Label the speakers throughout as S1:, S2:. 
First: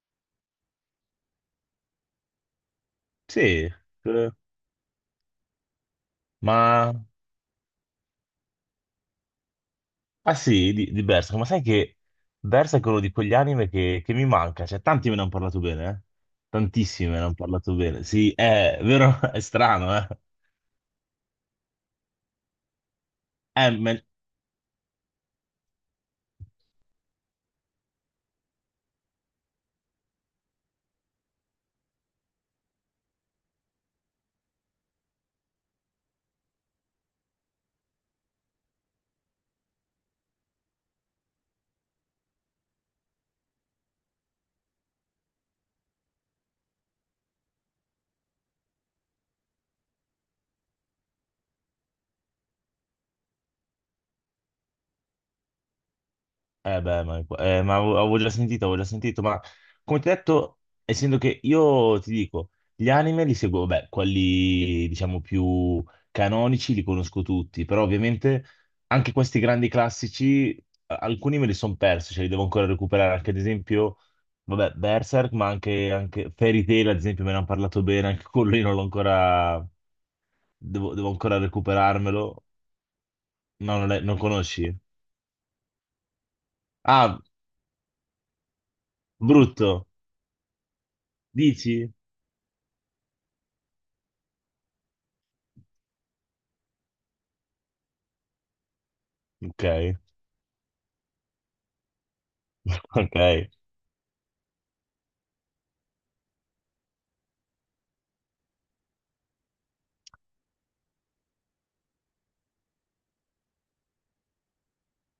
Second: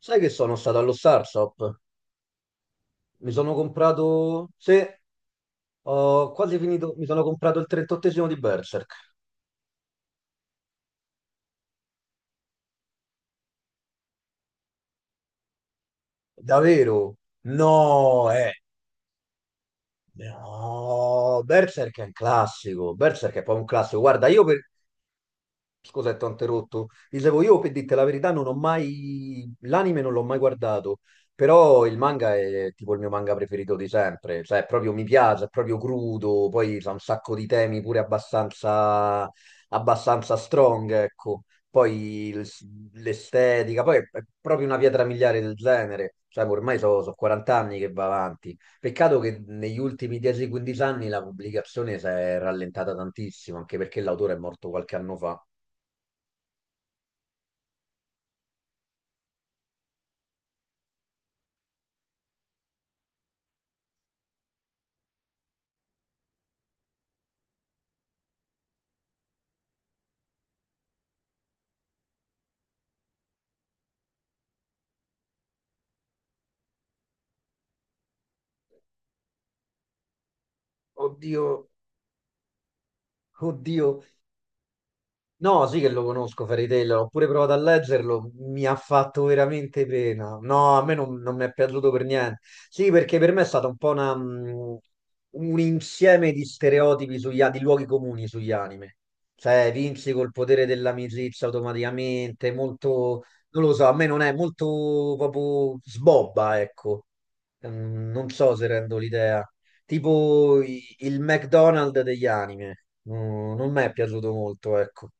S1: Sai che sono stato allo Starshop? Mi sono
S2: Sì, eh,
S1: comprato. Sì, ho quasi
S2: ma...
S1: finito. Mi sono comprato il 38esimo di Berserk.
S2: Ah sì, di Berserk, ma sai che Berserk è quello di quegli anime che mi manca, cioè tanti me ne hanno parlato bene, eh? Tantissimi
S1: Davvero?
S2: me ne hanno parlato bene,
S1: No,
S2: sì,
S1: eh.
S2: è vero, è strano, eh?
S1: No, Berserk è un classico. Berserk è proprio un classico.
S2: Me
S1: Guarda, scusa, ti ho interrotto. Dicevo, io per dirti la verità non ho mai. L'anime non l'ho mai guardato, però il manga è tipo il mio manga preferito di sempre. Cioè, proprio mi piace, è proprio crudo, poi c'ha un sacco di temi pure abbastanza strong, ecco. Poi l'estetica, poi è proprio una pietra miliare del genere. Cioè, ormai sono 40 anni che va avanti. Peccato che negli ultimi 10-15 anni la pubblicazione si è rallentata tantissimo, anche perché l'autore è morto qualche anno fa.
S2: Eh beh, ma avevo già sentito, avevo già sentito, ma come ti ho detto, essendo che io ti dico, gli anime li seguo, beh, quelli diciamo più canonici li conosco tutti, però ovviamente anche questi grandi classici, alcuni me li sono persi, cioè li devo ancora recuperare, anche ad esempio, vabbè, Berserk, ma anche Fairy Tail, ad esempio, me ne hanno parlato bene, anche quello io non l'ho ancora, devo ancora
S1: Oddio,
S2: recuperarmelo, no,
S1: oddio.
S2: non, non conosci?
S1: No, sì che lo conosco, Fairy Tail, l'ho
S2: Ah,
S1: pure provato a leggerlo, mi ha fatto veramente
S2: brutto,
S1: pena. No, a me non mi è piaciuto
S2: dici?
S1: per niente. Sì, perché per me è stata un po' un insieme di stereotipi di luoghi comuni sugli anime. Cioè,
S2: Ok.
S1: vinci col potere dell'amicizia automaticamente, molto,
S2: Ok.
S1: non lo so, a me non è molto proprio sbobba, ecco. Non so se rendo l'idea. Tipo il McDonald's degli anime. Non mi è piaciuto molto, ecco.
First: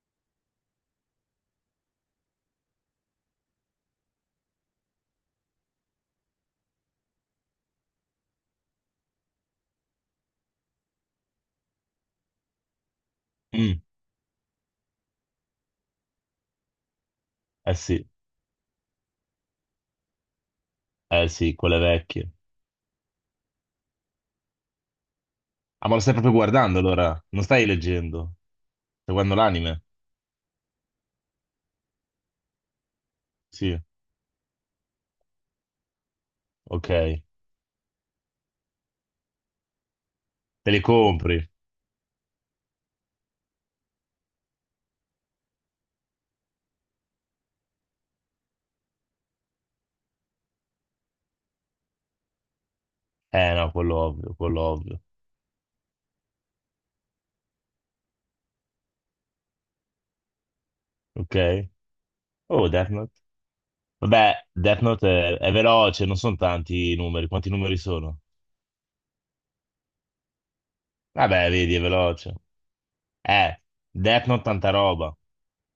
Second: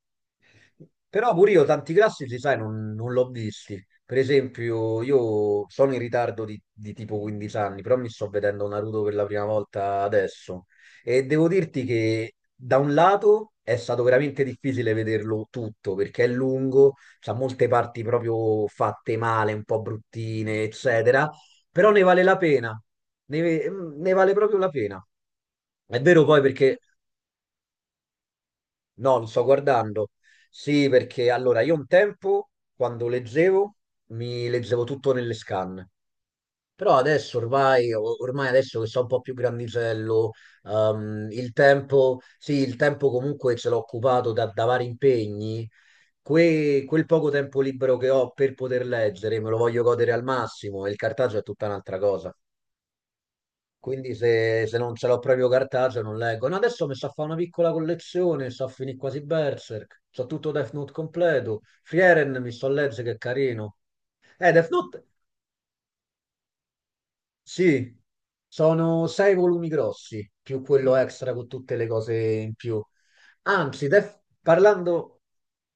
S1: Però pure io tanti classici, sai, non l'ho visti. Per esempio, io sono in ritardo di tipo 15 anni, però mi sto vedendo Naruto per la prima volta adesso. E devo dirti che da un lato è
S2: Mm.
S1: stato veramente difficile vederlo tutto, perché è lungo, c'ha molte
S2: Eh
S1: parti
S2: sì,
S1: proprio fatte male, un po' bruttine, eccetera,
S2: eh sì, quelle
S1: però ne vale
S2: vecchie.
S1: la pena, ne vale proprio la pena.
S2: Ah, ma
S1: È
S2: lo stai
S1: vero
S2: proprio
S1: poi perché
S2: guardando allora? Non stai leggendo? Stai
S1: No, lo
S2: guardando
S1: sto
S2: l'anime?
S1: guardando. Sì, perché allora io un tempo, quando leggevo,
S2: Sì,
S1: mi leggevo tutto nelle scan. Però
S2: ok.
S1: adesso ormai adesso che sono un po' più grandicello,
S2: Te li compri?
S1: il tempo, sì, il tempo comunque ce l'ho occupato da vari impegni. Quel poco tempo libero che ho per poter leggere me lo voglio godere al massimo e il cartaggio è tutta un'altra cosa.
S2: Eh no, quello
S1: Quindi
S2: ovvio, quello
S1: se non
S2: ovvio.
S1: ce l'ho proprio cartaceo non leggo. No, adesso mi sa fare una piccola collezione, sto a finire quasi Berserk, so tutto Death Note
S2: Ok.
S1: completo. Frieren mi sto
S2: Oh,
S1: a
S2: Death
S1: leggere che
S2: Note.
S1: è carino.
S2: Vabbè,
S1: Death
S2: Death
S1: Note,
S2: Note è veloce, non sono tanti i numeri. Quanti numeri
S1: sì,
S2: sono?
S1: sono sei volumi grossi, più quello extra con
S2: Vabbè, vedi,
S1: tutte
S2: è
S1: le cose
S2: veloce.
S1: in più.
S2: Eh,
S1: Anzi,
S2: Death Note tanta roba.
S1: parlando,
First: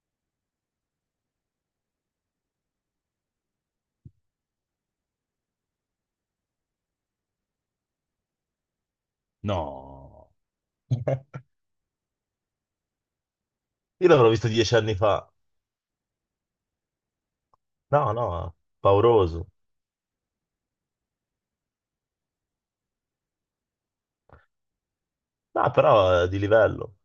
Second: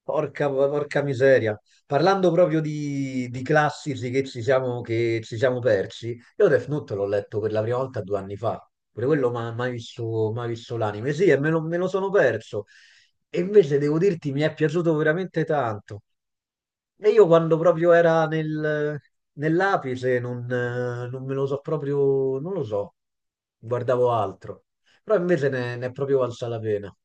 S1: porca miseria, parlando proprio di classici che ci siamo persi, io Death Note l'ho letto per la prima volta 2 anni fa, pure quello ma mai
S2: No.
S1: visto, mai visto l'anime, sì, e me lo sono perso. E invece devo
S2: Io l'avrò
S1: dirti, mi
S2: visto
S1: è
S2: dieci
S1: piaciuto
S2: anni fa.
S1: veramente tanto. E io quando proprio
S2: No,
S1: era
S2: no, pauroso.
S1: nell'apice non me lo so proprio, non lo so, guardavo altro. Però invece
S2: No,
S1: ne è proprio
S2: però è di
S1: valsa la pena.
S2: livello.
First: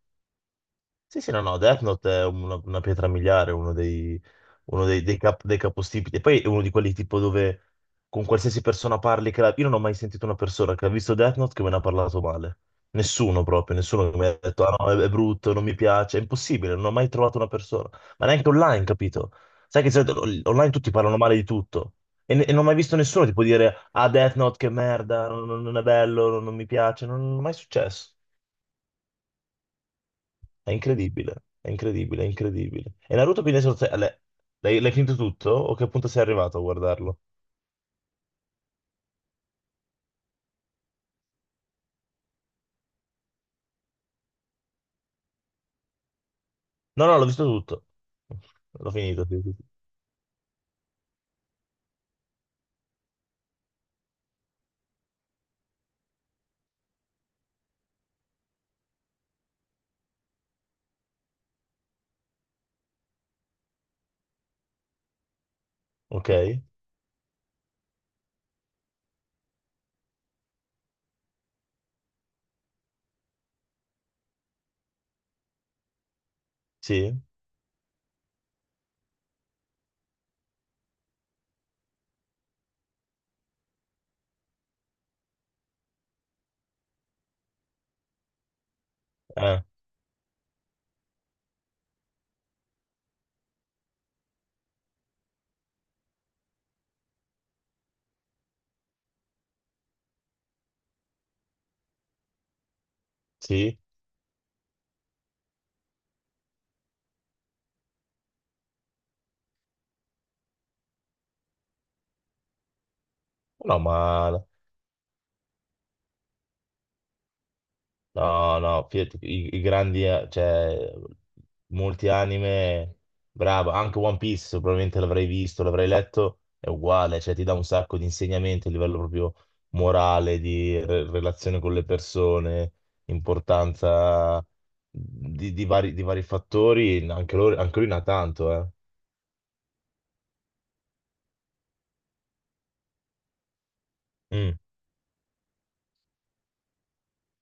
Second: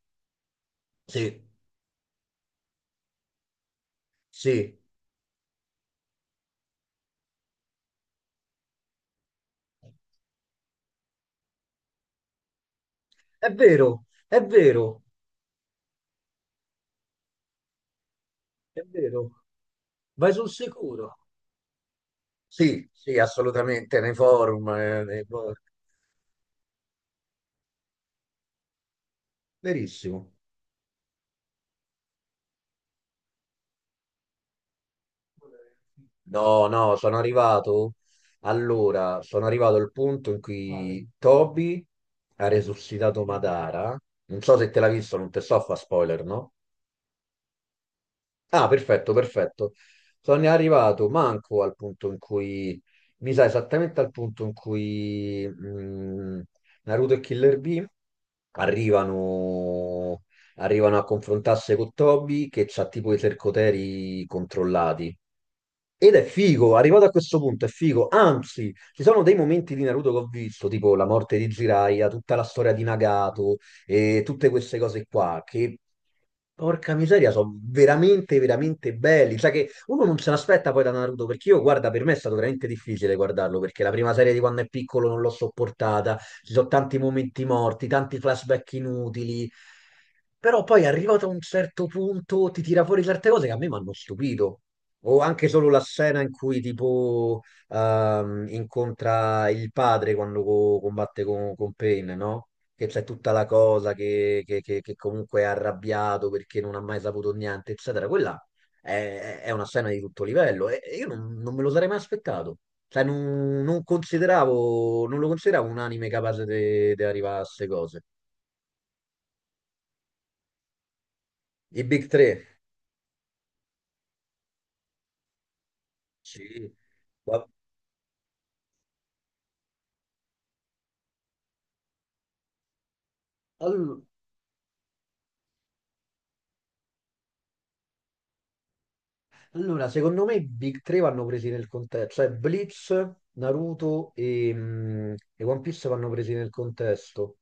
S2: Sì, sì, no,
S1: Sì.
S2: no, Death Note è una pietra miliare,
S1: Sì,
S2: uno dei, dei capostipiti. E poi è uno di quelli tipo dove con qualsiasi persona parli, io non ho mai sentito una persona che ha visto Death Note che me ne ha parlato male. Nessuno
S1: è
S2: proprio,
S1: vero,
S2: nessuno che mi ha
S1: è
S2: detto, ah no,
S1: vero,
S2: è brutto, non mi piace, è impossibile, non ho mai trovato una persona. Ma neanche
S1: è
S2: online, capito?
S1: vero.
S2: Sai che di solito
S1: Vai sul
S2: online tutti
S1: sicuro.
S2: parlano male di tutto. E non ho mai
S1: Sì,
S2: visto
S1: sì,
S2: nessuno tipo dire,
S1: assolutamente,
S2: ah
S1: nei
S2: Death Note
S1: forum,
S2: che merda, non è bello, non mi piace, non è mai successo.
S1: verissimo.
S2: È incredibile, è incredibile, è incredibile. E Naruto quindi è solo l'hai l'hai finito tutto? O che punto sei arrivato a
S1: No, no, sono
S2: guardarlo?
S1: arrivato. Allora, sono arrivato al punto in cui Toby ha resuscitato Madara. Non so se te l'ha visto, non te so fa spoiler, no?
S2: No, no, l'ho visto tutto.
S1: Ah,
S2: L'ho
S1: perfetto,
S2: finito, sì, sì, sì.
S1: perfetto. Sono arrivato manco al punto in cui, mi sa esattamente al punto in cui Naruto e Killer Bee arrivano, arrivano a confrontarsi con Toby che c'ha tipo i sercoteri controllati. Ed è
S2: Ok,
S1: figo, arrivato a questo punto è figo, anzi, ci sono dei momenti di Naruto che ho visto, tipo la morte di Jiraiya, tutta la storia di Nagato e tutte queste cose qua, che porca
S2: sì,
S1: miseria, sono veramente, veramente belli. Cioè che uno non se l'aspetta poi da Naruto, perché io, guarda, per me è stato veramente difficile guardarlo, perché la prima serie di quando è piccolo non l'ho sopportata, ci sono tanti momenti morti, tanti flashback inutili,
S2: eh,
S1: però poi arrivato a un certo punto ti tira fuori certe cose che a me mi hanno stupito. O anche solo la scena in cui tipo incontra il padre quando combatte con Pain, no? Che c'è tutta la
S2: sì.
S1: cosa che comunque è arrabbiato perché non ha mai saputo niente, eccetera. Quella è una scena di tutto livello e io non me lo sarei mai aspettato. Cioè, non,
S2: No,
S1: non
S2: ma
S1: consideravo, non lo consideravo un anime capace di arrivare a queste cose.
S2: no, no, fidati, i grandi, cioè,
S1: I Big
S2: molti
S1: 3.
S2: anime, bravo, anche One Piece probabilmente l'avrei visto, l'avrei letto, è
S1: Sì.
S2: uguale, cioè ti
S1: Ma-
S2: dà un sacco di insegnamenti a livello proprio morale, relazione con le persone,
S1: All-
S2: importanza di vari fattori, anche lui ne ha tanto, eh.
S1: Allora, secondo me i Big 3 vanno presi nel contesto, cioè Blitz, Naruto e,
S2: Mm.
S1: mm, e One Piece vanno presi nel contesto,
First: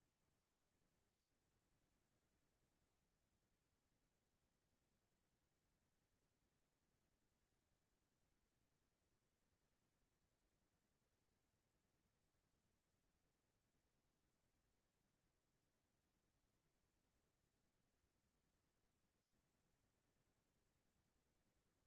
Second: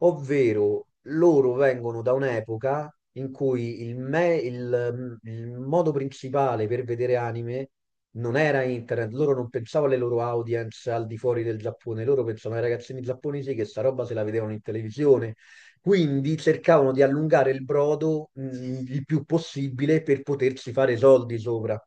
S1: ovvero loro vengono da un'epoca in cui il, me- il, mm, il modo principale per vedere anime non era internet, loro non pensavano alle loro audience al di fuori del Giappone, loro pensavano ai ragazzini giapponesi che sta roba se la vedevano in televisione, quindi cercavano di allungare il brodo il più possibile per potersi fare soldi sopra.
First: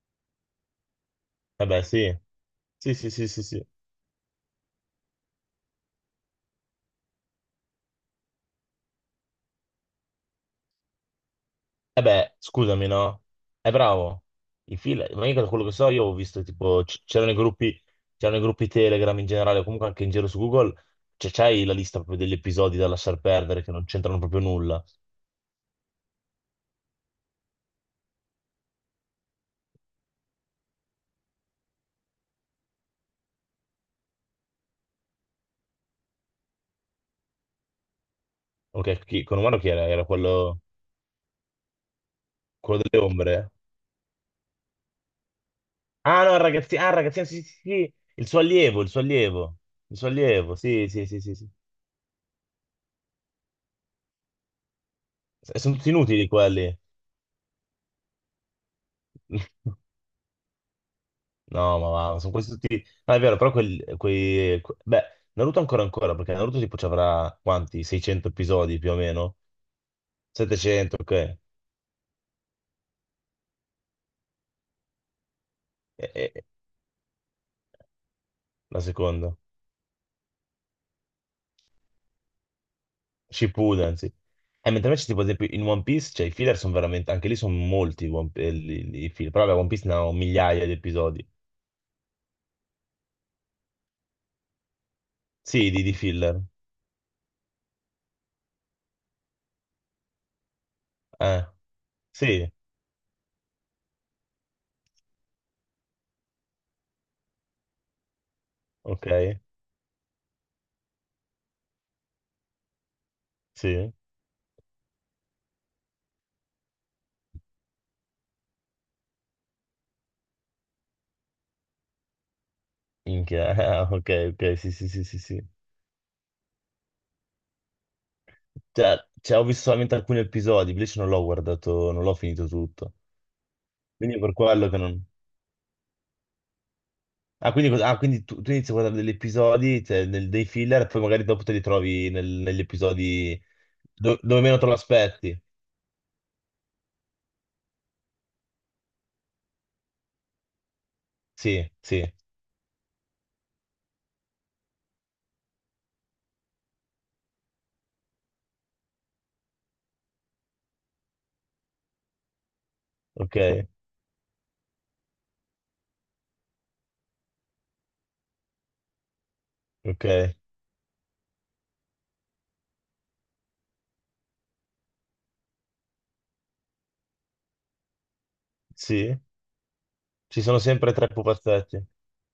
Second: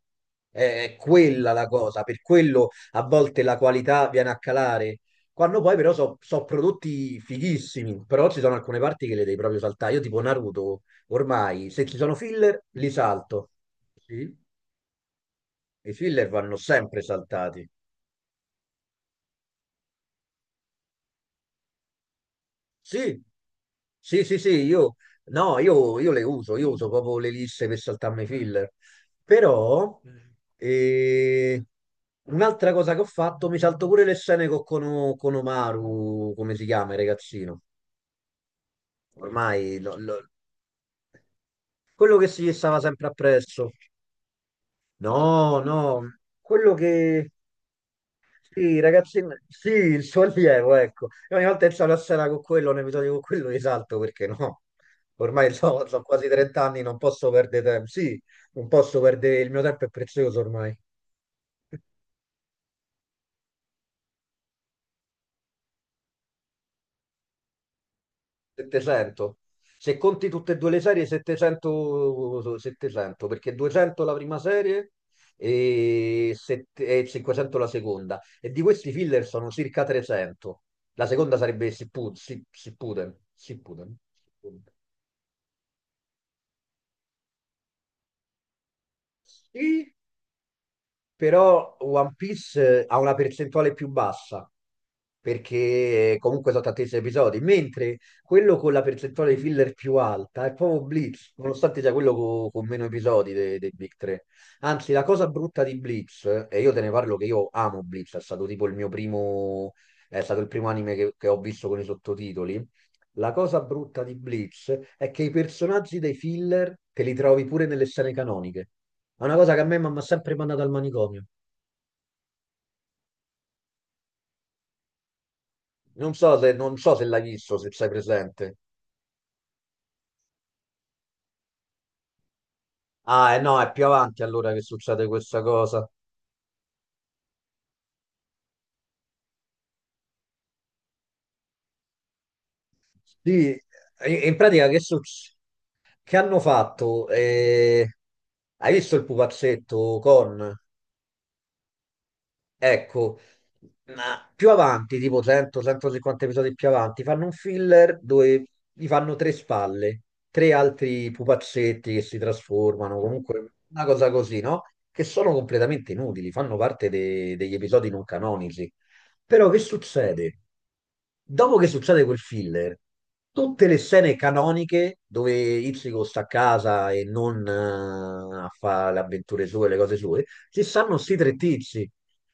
S1: È quella
S2: Eh
S1: la
S2: beh,
S1: cosa,
S2: sì,
S1: per quello
S2: sì,
S1: a
S2: sì, sì,
S1: volte
S2: sì,
S1: la
S2: sì.
S1: qualità viene a calare. Quando poi però sono prodotti fighissimi, però ci sono alcune parti che le devi proprio saltare. Io tipo Naruto, ormai se ci
S2: Eh
S1: sono
S2: beh,
S1: filler
S2: scusami,
S1: li
S2: no?
S1: salto.
S2: È bravo.
S1: Sì,
S2: Ma io da quello che so,
S1: i
S2: io ho
S1: filler
S2: visto
S1: vanno
S2: tipo,
S1: sempre saltati.
S2: c'erano i gruppi Telegram in generale, o comunque anche in giro su Google, c'è c'hai la lista proprio degli episodi da lasciar
S1: Sì,
S2: perdere che non c'entrano
S1: sì, sì,
S2: proprio
S1: sì,
S2: nulla.
S1: io, no, io le uso, io uso proprio le lisse per saltarmi i filler. Però, eh, un'altra cosa che ho fatto, mi salto pure le scene con Omaru, come si chiama il ragazzino.
S2: Ok, con Umano chi
S1: Ormai,
S2: era? Era quello,
S1: quello che si stava
S2: quello delle
S1: sempre
S2: ombre.
S1: appresso. No, no,
S2: Ah no, il
S1: quello
S2: ragazzino, ah, il ragazzino,
S1: che.
S2: sì, sì, sì,
S1: Sì, ragazzi, sì,
S2: il
S1: il
S2: suo
S1: suo
S2: allievo,
S1: allievo,
S2: sì, sì,
S1: ecco.
S2: sì, sì,
S1: E ogni
S2: sì.
S1: volta che c'è la scena con quello, un episodio con quello, risalto perché no. Ormai
S2: Sono
S1: so,
S2: tutti
S1: so quasi
S2: inutili
S1: 30
S2: quelli.
S1: anni, non posso perdere tempo. Sì, non posso perdere, il mio tempo è prezioso ormai.
S2: No, ma sono questi tutti... No, è vero, però Beh, Naruto ancora ancora, perché Naruto tipo ci avrà quanti? 600 episodi più o
S1: 700.
S2: meno?
S1: Se conti tutte e due le
S2: 700,
S1: serie,
S2: ok.
S1: 700, 700, perché 200 la prima serie e,
S2: E-
S1: sette- e 500 la seconda. E di
S2: la
S1: questi filler
S2: seconda.
S1: sono circa 300. La seconda sarebbe Sippuden. Sippuden.
S2: Shippuden,
S1: Sippuden.
S2: sì. E mentre invece tipo ad esempio in One Piece, cioè i filler sono veramente... Anche lì sono molti i i filler. Però vabbè, One Piece
S1: Sì,
S2: ne ha un migliaia di episodi.
S1: però One Piece ha una percentuale più bassa,
S2: Sì, di
S1: perché
S2: filler.
S1: comunque sono tantissimi episodi, mentre quello con la percentuale di filler più alta è proprio Blitz,
S2: Eh,
S1: nonostante sia quello
S2: sì,
S1: meno episodi dei Big 3. Anzi, la cosa brutta di Blitz, e io te ne parlo che io amo Blitz, è stato tipo il mio
S2: ok,
S1: primo, è stato il primo anime che ho visto con i sottotitoli. La cosa
S2: sì.
S1: brutta di Bleach è che i personaggi dei filler te li trovi pure nelle scene canoniche. È una cosa che a me mi ha sempre mandato al manicomio.
S2: Minchia, ok, ok, sì, sì, sì, sì, sì.
S1: Non so se l'hai visto, se sei presente.
S2: Cioè, cioè, ho visto solamente alcuni episodi, invece non l'ho guardato, non l'ho finito tutto.
S1: Ah, eh no, è più
S2: Quindi è
S1: avanti
S2: per
S1: allora che
S2: quello che
S1: succede
S2: non...
S1: questa cosa.
S2: Ah, quindi, ah, quindi tu inizi a guardare degli episodi, cioè, dei filler, e poi magari dopo te li trovi negli episodi
S1: Sì, e- e in
S2: dove meno te
S1: pratica
S2: lo
S1: che succede?
S2: aspetti.
S1: Che hanno fatto? Hai visto il pupazzetto con?
S2: Sì, sì,
S1: Ecco, ma più avanti, tipo 100-150 episodi più avanti, fanno un filler dove gli fanno tre spalle, tre altri pupazzetti che si trasformano,
S2: ok,
S1: comunque una cosa così, no? Che sono completamente inutili, fanno parte degli episodi non canonici. Però che
S2: ok,
S1: succede? Dopo che succede quel filler, tutte le scene canoniche dove Ichigo sta a casa e non a fare le
S2: sì.
S1: avventure sue, le cose sue,
S2: Ci sono
S1: ci
S2: sempre
S1: stanno
S2: tre
S1: sti tre
S2: pupazzetti,
S1: tizi.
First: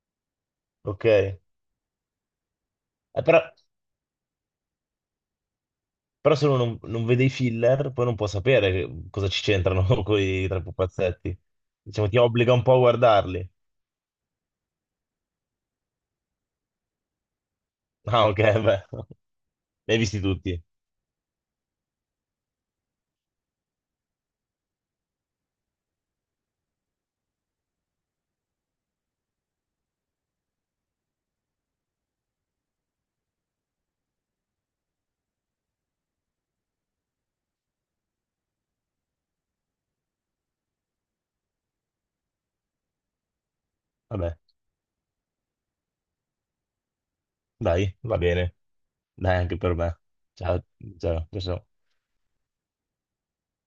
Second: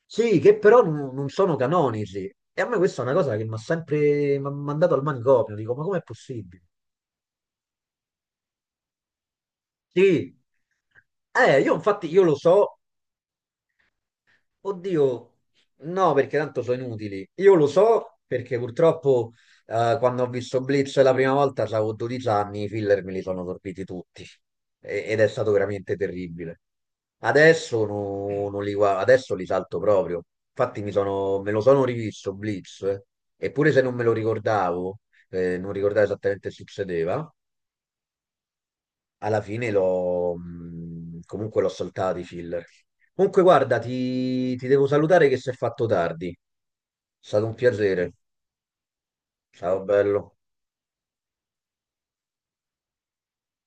S1: Sì, che però
S2: ok.
S1: non sono canonici. E a me questa è una cosa
S2: Però,
S1: che mi ha sempre m'ha mandato al manicomio. Dico, ma com'è
S2: però se uno
S1: possibile?
S2: non vede i filler, poi non può sapere cosa ci c'entrano con
S1: Sì.
S2: i tre pupazzetti.
S1: Io infatti
S2: Diciamo, ti
S1: io lo
S2: obbliga un po'
S1: so.
S2: a guardarli.
S1: Oddio, no, perché tanto sono inutili. Io lo so
S2: Ah, ok,
S1: perché
S2: beh.
S1: purtroppo
S2: Li hai visti
S1: quando ho visto
S2: tutti?
S1: Blitz la prima volta avevo 12 anni, i filler me li sono sorbiti tutti. Ed è stato veramente terribile. Adesso, no- non li, gua- adesso li salto proprio. Infatti me lo sono rivisto Blitz, eh. Eppure se non me lo ricordavo, non ricordavo esattamente che succedeva, alla fine l'ho comunque l'ho saltato i filler. Comunque, guarda,
S2: Vabbè,
S1: ti devo salutare che si è fatto tardi. È stato un
S2: dai,
S1: piacere.
S2: va bene. Dai, anche per
S1: Ciao,
S2: me.
S1: bello.
S2: Ciao, ciao, ciao. Ciao.